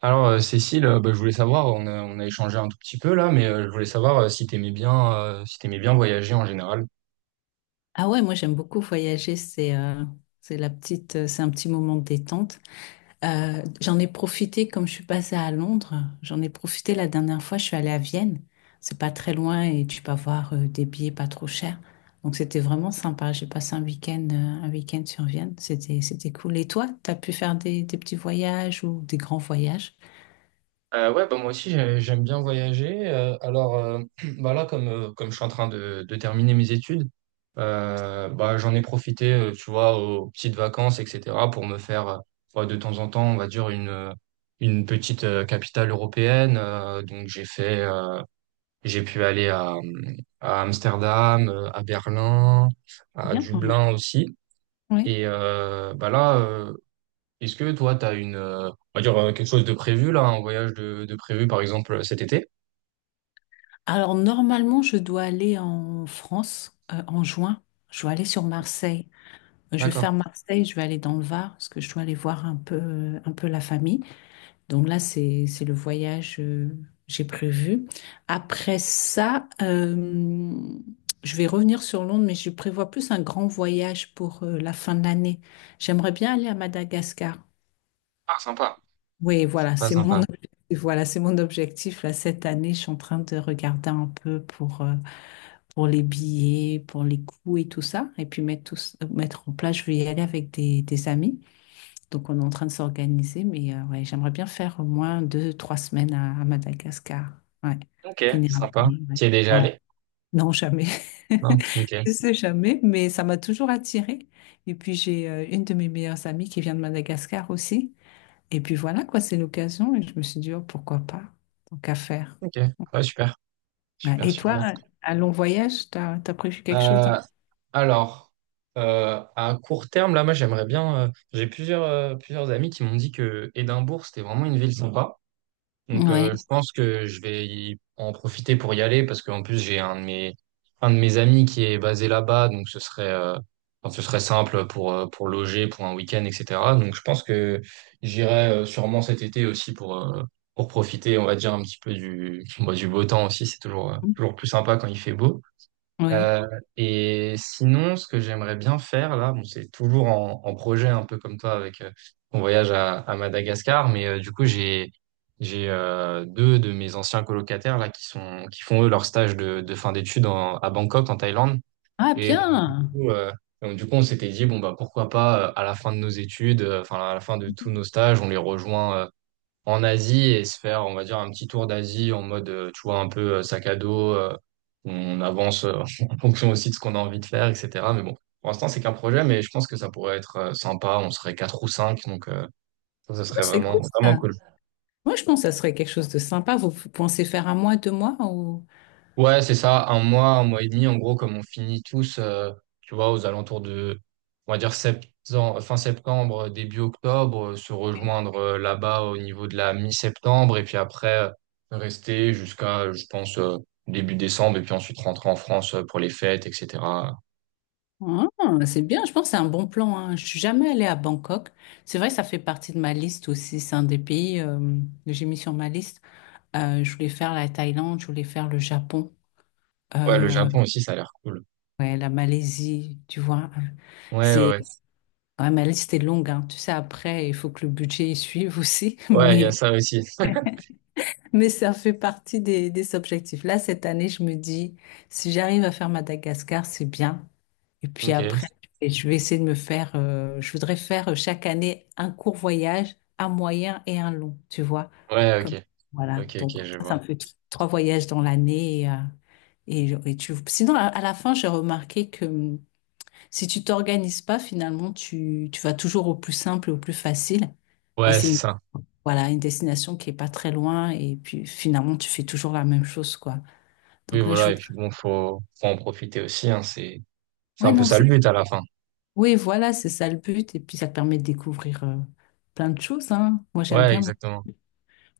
Alors, Cécile, bah, je voulais savoir, on a échangé un tout petit peu là, mais je voulais savoir si t'aimais bien voyager en général. Ah ouais, moi j'aime beaucoup voyager, c'est la petite, c'est un petit moment de détente. J'en ai profité comme je suis passée à Londres, j'en ai profité la dernière fois, je suis allée à Vienne. C'est pas très loin et tu peux avoir des billets pas trop chers. Donc c'était vraiment sympa. J'ai passé un week-end sur Vienne, c'était cool. Et toi, t'as pu faire des petits voyages ou des grands voyages? Ouais, bah, moi aussi, j'aime bien voyager. Alors, bah, là, comme je suis en train de terminer mes études, bah, j'en ai profité, tu vois, aux petites vacances, etc., pour me faire, bah, de temps en temps, on va dire, une petite capitale européenne. Donc, j'ai pu aller à Amsterdam, à Berlin, à Bien. Dublin aussi. Oui. Et bah là, est-ce que toi, tu as on va dire quelque chose de prévu là, un voyage de prévu par exemple cet été? Alors normalement, je dois aller en France en juin. Je dois aller sur Marseille. Je vais D'accord. faire Marseille, je vais aller dans le Var parce que je dois aller voir un peu la famille. Donc là, c'est le voyage j'ai prévu. Après ça, je vais revenir sur Londres, mais je prévois plus un grand voyage pour la fin de l'année. J'aimerais bien aller à Madagascar. Ah, sympa. Oui, voilà, Sympa, c'est mon sympa. objectif. Voilà, c'est mon objectif là cette année. Je suis en train de regarder un peu pour les billets, pour les coûts et tout ça, et puis mettre tout, mettre en place. Je vais y aller avec des amis. Donc, on est en train de s'organiser, mais ouais, j'aimerais bien faire au moins deux, trois semaines à Madagascar. Ouais, Ok, finir un sympa. année, ouais. Tu es déjà Ouais. allé? Non, jamais. Non. Ok. Je sais jamais, mais ça m'a toujours attirée. Et puis, j'ai une de mes meilleures amies qui vient de Madagascar aussi. Et puis voilà, quoi, c'est l'occasion. Et je me suis dit, oh, pourquoi pas? Tant qu'à faire. Ok. Ouais, super. Ouais. Super, Et toi, super. un long voyage, t'as prévu quelque chose? Euh, Hein alors, à court terme, là, moi, j'aimerais bien. J'ai plusieurs amis qui m'ont dit que Édimbourg, c'était vraiment une ville sympa. Donc, je Oui. pense que je vais en profiter pour y aller parce qu'en plus, j'ai un de mes amis qui est basé là-bas. Donc, enfin, ce serait simple pour loger, pour un week-end, etc. Donc, je pense que j'irai sûrement cet été aussi pour profiter, on va dire, un petit peu du, bah, du beau temps aussi. C'est toujours plus sympa quand il fait beau. Oui. Euh, et sinon, ce que j'aimerais bien faire là, bon, c'est toujours en projet un peu comme toi avec mon voyage à Madagascar, mais du coup j'ai deux de mes anciens colocataires là qui font eux leur stage de fin d'études à Bangkok en Thaïlande. Ah, Et donc du bien! coup, euh, donc, du coup on s'était dit bon bah pourquoi pas à la fin de nos études, enfin à la fin de tous nos stages, on les rejoint en Asie et se faire, on va dire, un petit tour d'Asie en mode, tu vois, un peu sac à dos. On avance en fonction aussi de ce qu'on a envie de faire, etc. Mais bon, pour l'instant, c'est qu'un projet, mais je pense que ça pourrait être sympa. On serait quatre ou cinq, donc ça, ce serait C'est vraiment, cool, vraiment ça. cool. Moi, je pense que ça serait quelque chose de sympa. Vous pensez faire un mois, deux mois ou... Ouais, c'est ça, un mois et demi, en gros, comme on finit tous, tu vois, aux alentours de, on va dire, fin septembre, début octobre, se rejoindre là-bas au niveau de la mi-septembre, et puis après, rester jusqu'à, je pense, début décembre, et puis ensuite rentrer en France pour les fêtes, etc. Ouais. Ah, c'est bien, je pense que c'est un bon plan, hein. Je suis jamais allée à Bangkok. C'est vrai, ça fait partie de ma liste aussi. C'est un des pays que j'ai mis sur ma liste. Je voulais faire la Thaïlande, je voulais faire le Japon, Ouais, le euh, Japon aussi, ça a l'air cool. ouais, la Malaisie, tu vois. Ouais, ouais, C'est, ouais, ouais, ma liste est longue, hein. Tu sais, après, il faut que le budget y suive aussi, ouais, il y a ça aussi. mais ça fait partie des objectifs. Là, cette année, je me dis, si j'arrive à faire Madagascar, c'est bien. Et puis Ok, après, et je vais essayer de me faire, je voudrais faire chaque année un court voyage, un moyen et un long, tu vois. ouais, Comme, ok, voilà. ok, Donc, ok, je ça, vois. ça me fait trois voyages dans l'année. Et et tu... Sinon, à la fin, j'ai remarqué que si tu t'organises pas, finalement, tu vas toujours au plus simple et au plus facile. Et Ouais, c'est c'est une, ça. voilà, une destination qui est pas très loin. Et puis, finalement, tu fais toujours la même chose, quoi. Oui, Donc là, je voilà, et voudrais. puis bon, faut en profiter aussi, hein, c'est un Ouais, peu non, ça le c'est but à la fin. Oui, voilà, c'est ça le but. Et puis, ça te permet de découvrir plein de choses, hein. Moi, j'aime Ouais, bien, moi. exactement.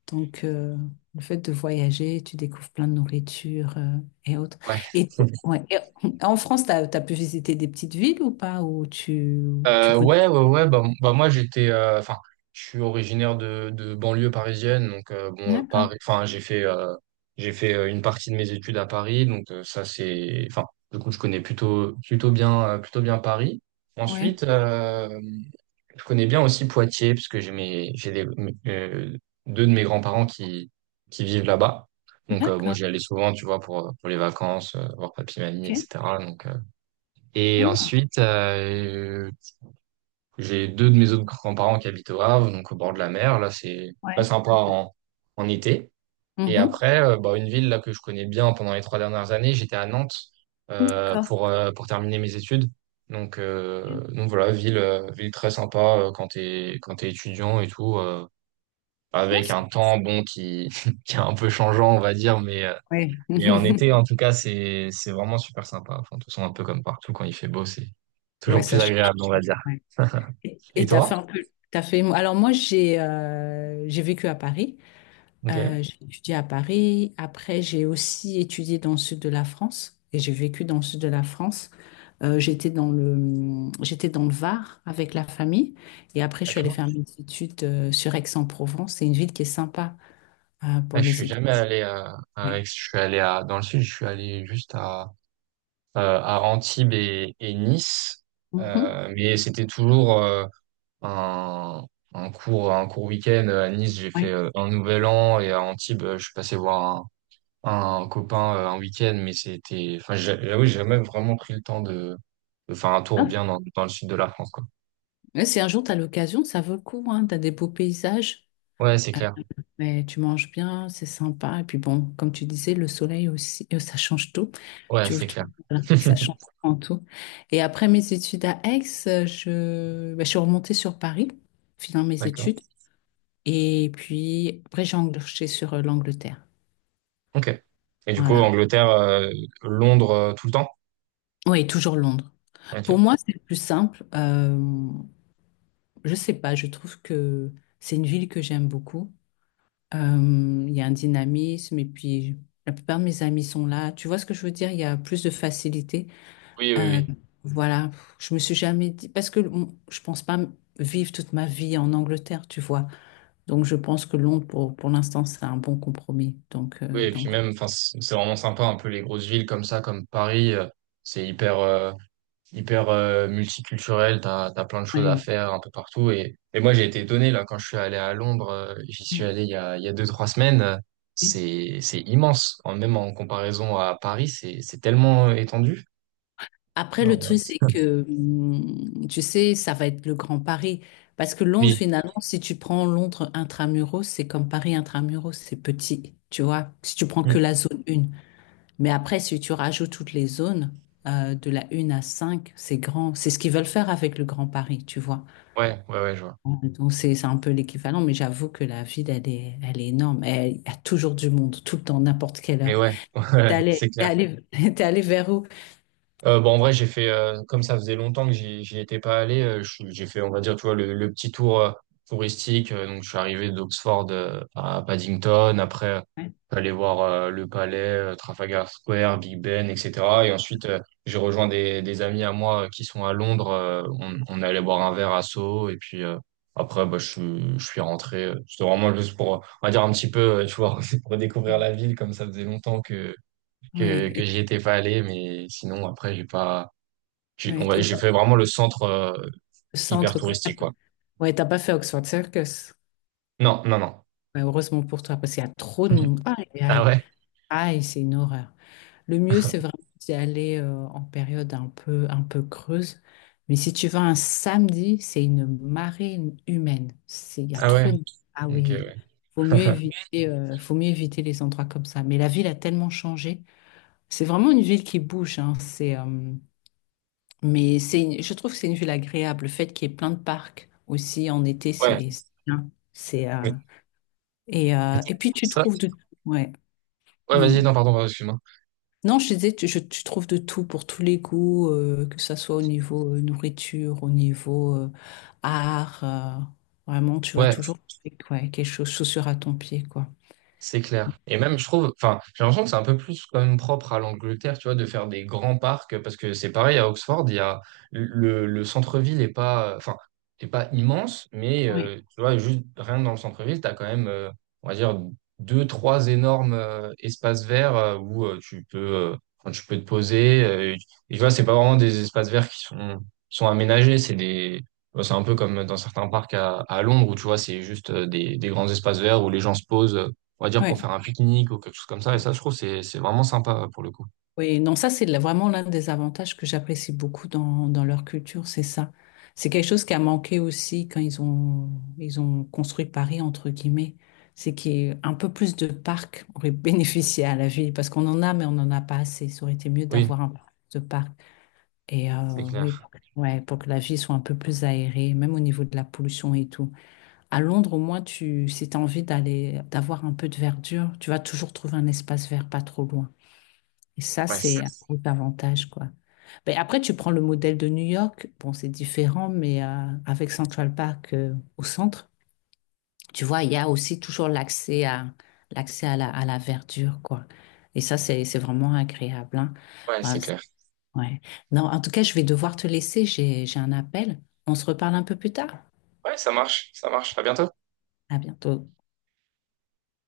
Donc, le fait de voyager, tu découvres plein de nourriture et autres. Ouais. Et, ouais, et en France, tu as, pu visiter des petites villes ou pas, où tu connais? Ouais, ouais, ouais. Bah, bah moi, enfin, je suis originaire de banlieue parisienne, donc bon, D'accord, Paris. Enfin, j'ai fait une partie de mes études à Paris, donc ça c'est, enfin, du coup, je connais plutôt bien Paris. oui. Ensuite, je connais bien aussi Poitiers parce que j'ai mes, j'ai des, mes- deux de mes grands-parents qui vivent là-bas. Donc, bon, D'accord, j'y allais souvent, tu vois, pour les vacances, voir papy, mamie, ok. etc. Donc euh, Et Hmm, ensuite, j'ai deux de mes autres grands-parents qui habitent au Havre, donc au bord de la mer. Là, c'est très ouais. sympa en été. Et Mhm. après, bah, une ville là que je connais bien pendant les 3 dernières années, j'étais à Nantes D'accord. Pour terminer mes études. Donc euh, Ok. donc voilà, ville très sympa quand t'es étudiant et tout, Ouais, avec un temps bon qui qui est un peu changeant, on va dire, mais ouais. et en été, en tout cas, c'est vraiment super sympa. Enfin, de toute façon, un peu comme partout, quand il fait beau, c'est Ouais, toujours plus ça change. agréable, on va dire. Ouais. Et Et t'as toi? fait un peu, t'as fait. Alors moi, j'ai vécu à Paris. Ok, J'ai étudié à Paris. Après, j'ai aussi étudié dans le sud de la France et j'ai vécu dans le sud de la France. J'étais dans j'étais dans le Var avec la famille et après, je suis allée d'accord. faire mes études sur Aix-en-Provence. C'est une ville qui est sympa pour Ah, je les suis études. jamais allé à Aix. Ouais. Je suis allé à, Dans le sud, je suis allé juste à Antibes et Nice. Mhm. Mais c'était toujours un, un court week-end. À Nice, j'ai fait Ouais. Un nouvel an et à Antibes, je suis passé voir un copain un week-end, mais enfin, j'avoue, j'ai jamais vraiment pris le temps de faire un tour Ah, bien dans le sud de la France, quoi. ouais, si un jour tu as l'occasion, ça vaut le coup, hein. Tu as des beaux paysages. Ouais, c'est clair. Mais tu manges bien, c'est sympa. Et puis bon, comme tu disais, le soleil aussi, ça change tout. Ouais, Tu ouvres c'est tout, clair. voilà, ça change en tout. Et après mes études à Aix, je, ben, je suis remontée sur Paris, finant mes D'accord. études. Et puis après, j'ai enclenché sur l'Angleterre. Ok. Et du coup, Voilà. Angleterre, Londres, tout le temps? Oui, toujours Londres. Pour Ok. moi, c'est plus simple. Je sais pas, je trouve que c'est une ville que j'aime beaucoup. Il y a un dynamisme et puis la plupart de mes amis sont là. Tu vois ce que je veux dire? Il y a plus de facilité. Oui, oui, Euh, oui. voilà, je me suis jamais dit parce que je pense pas vivre toute ma vie en Angleterre, tu vois. Donc je pense que Londres pour l'instant c'est un bon compromis. Oui, et puis Donc même, enfin, c'est vraiment sympa, un peu les grosses villes comme ça, comme Paris, c'est hyper multiculturel, t'as plein de choses à Ouais, faire un peu partout. Et moi, j'ai été étonné, là, quand je suis allé à Londres, j'y suis ouais, allé il y a deux, trois semaines, ouais. C'est immense. Même en comparaison à Paris, c'est tellement étendu. Après, le Alors, truc, c'est que, tu sais, ça va être le grand Paris. Parce que Londres, oui. finalement, si tu prends Londres intramuros, c'est comme Paris intramuros, c'est petit, tu vois. Si tu prends que Mm. la zone 1. Mais après, si tu rajoutes toutes les zones, de la 1 à 5, c'est grand. C'est ce qu'ils veulent faire avec le Grand Paris, tu vois. Ouais, ouais, ouais, je vois. Donc, c'est un peu l'équivalent, mais j'avoue que la ville, elle est énorme. Elle, il y a toujours du monde, tout le temps, n'importe quelle Mais heure. ouais, ouais, c'est clair. T'es allé vers où? Bon, en vrai, comme ça faisait longtemps que j'y étais pas allé, j'ai fait, on va dire, tu vois, le petit tour touristique. Donc, je suis arrivé d'Oxford à Paddington. Après, Ouais. je suis allé voir le palais, Trafalgar Square, Big Ben, etc. Et ensuite, j'ai rejoint des amis à moi qui sont à Londres. On on est allé boire un verre à Soho. Et puis, après, bah, je suis rentré. C'était vraiment juste pour, on va dire, un petit peu, tu vois, pour découvrir la ville, comme ça faisait longtemps que Ouais, j'y étais pas allé, mais sinon, après, j'ai pas, j'ai, ouais, on va, et j'ai pas fait vraiment le centre, le hyper centre, quoi. touristique, quoi. Ouais, t'as pas fait Oxford Circus. Non, non, non. Ouais, heureusement pour toi, parce qu'il y a trop de monde. Aïe, Ah aïe, ouais? aïe, c'est une horreur. Le mieux, c'est vraiment d'y aller en période un peu creuse. Mais si tu vas un samedi, c'est une marée humaine. C'est, il y a Ah ouais? trop de... Ah Ok, oui, ouais. Faut mieux éviter les endroits comme ça. Mais la ville a tellement changé. C'est vraiment une ville qui bouge, hein. C'est, mais c'est, je trouve que c'est une ville agréable. Le fait qu'il y ait plein de parcs aussi en été, Ouais. C'est bien. C'est, mais- et puis tu Ça, trouves de... Ouais. ouais, Mmh. vas-y, non, pardon, pardon, excuse-moi. Non, je disais, tu trouves de tout pour tous les goûts, que ça soit au niveau nourriture, au niveau art. Vraiment, tu vas Ouais, toujours trouver, ouais, quelque chose, chaussure à ton pied, quoi. c'est clair. Et même, je trouve, enfin, j'ai l'impression que c'est un peu plus quand même propre à l'Angleterre, tu vois, de faire des grands parcs, parce que c'est pareil à Oxford, il y a le centre-ville est pas, enfin, est pas immense, mais Oui, tu vois, juste rien que dans le centre-ville, tu as quand même, on va dire, deux, trois énormes espaces verts où enfin, tu peux te poser. Et et tu vois, c'est pas vraiment des espaces verts qui sont aménagés, c'est un peu comme dans certains parcs à Londres où tu vois, c'est juste des grands espaces verts où les gens se posent on va dire pour oui. faire un pique-nique ou quelque chose comme ça. Et ça, je trouve, c'est vraiment sympa pour le coup. Oui, non, ça, c'est vraiment l'un des avantages que j'apprécie beaucoup dans leur culture, c'est ça. C'est quelque chose qui a manqué aussi quand ils ont construit Paris, entre guillemets. C'est qu'il y ait un peu plus de parcs aurait bénéficié à la ville, parce qu'on en a, mais on n'en a pas assez. Ça aurait été mieux Oui, d'avoir un peu plus de parcs. Et c'est oui, clair. Ouais, pour que la vie soit un peu plus aérée, même au niveau de la pollution et tout. À Londres, au moins, si tu as envie d'aller, d'avoir un peu de verdure, tu vas toujours trouver un espace vert pas trop loin. Et ça, Ouais, c'est un gros avantage, quoi. Mais après, tu prends le modèle de New York. Bon, c'est différent, mais avec Central Park au centre, tu vois, il y a aussi toujours l'accès à, l'accès à à la verdure, quoi. Et ça, c'est vraiment agréable, hein. ouais, Ouais, c'est clair. Ouais. Non, en tout cas, je vais devoir te laisser. J'ai un appel. On se reparle un peu plus tard. Ouais, ça marche, ça marche. À bientôt. À bientôt.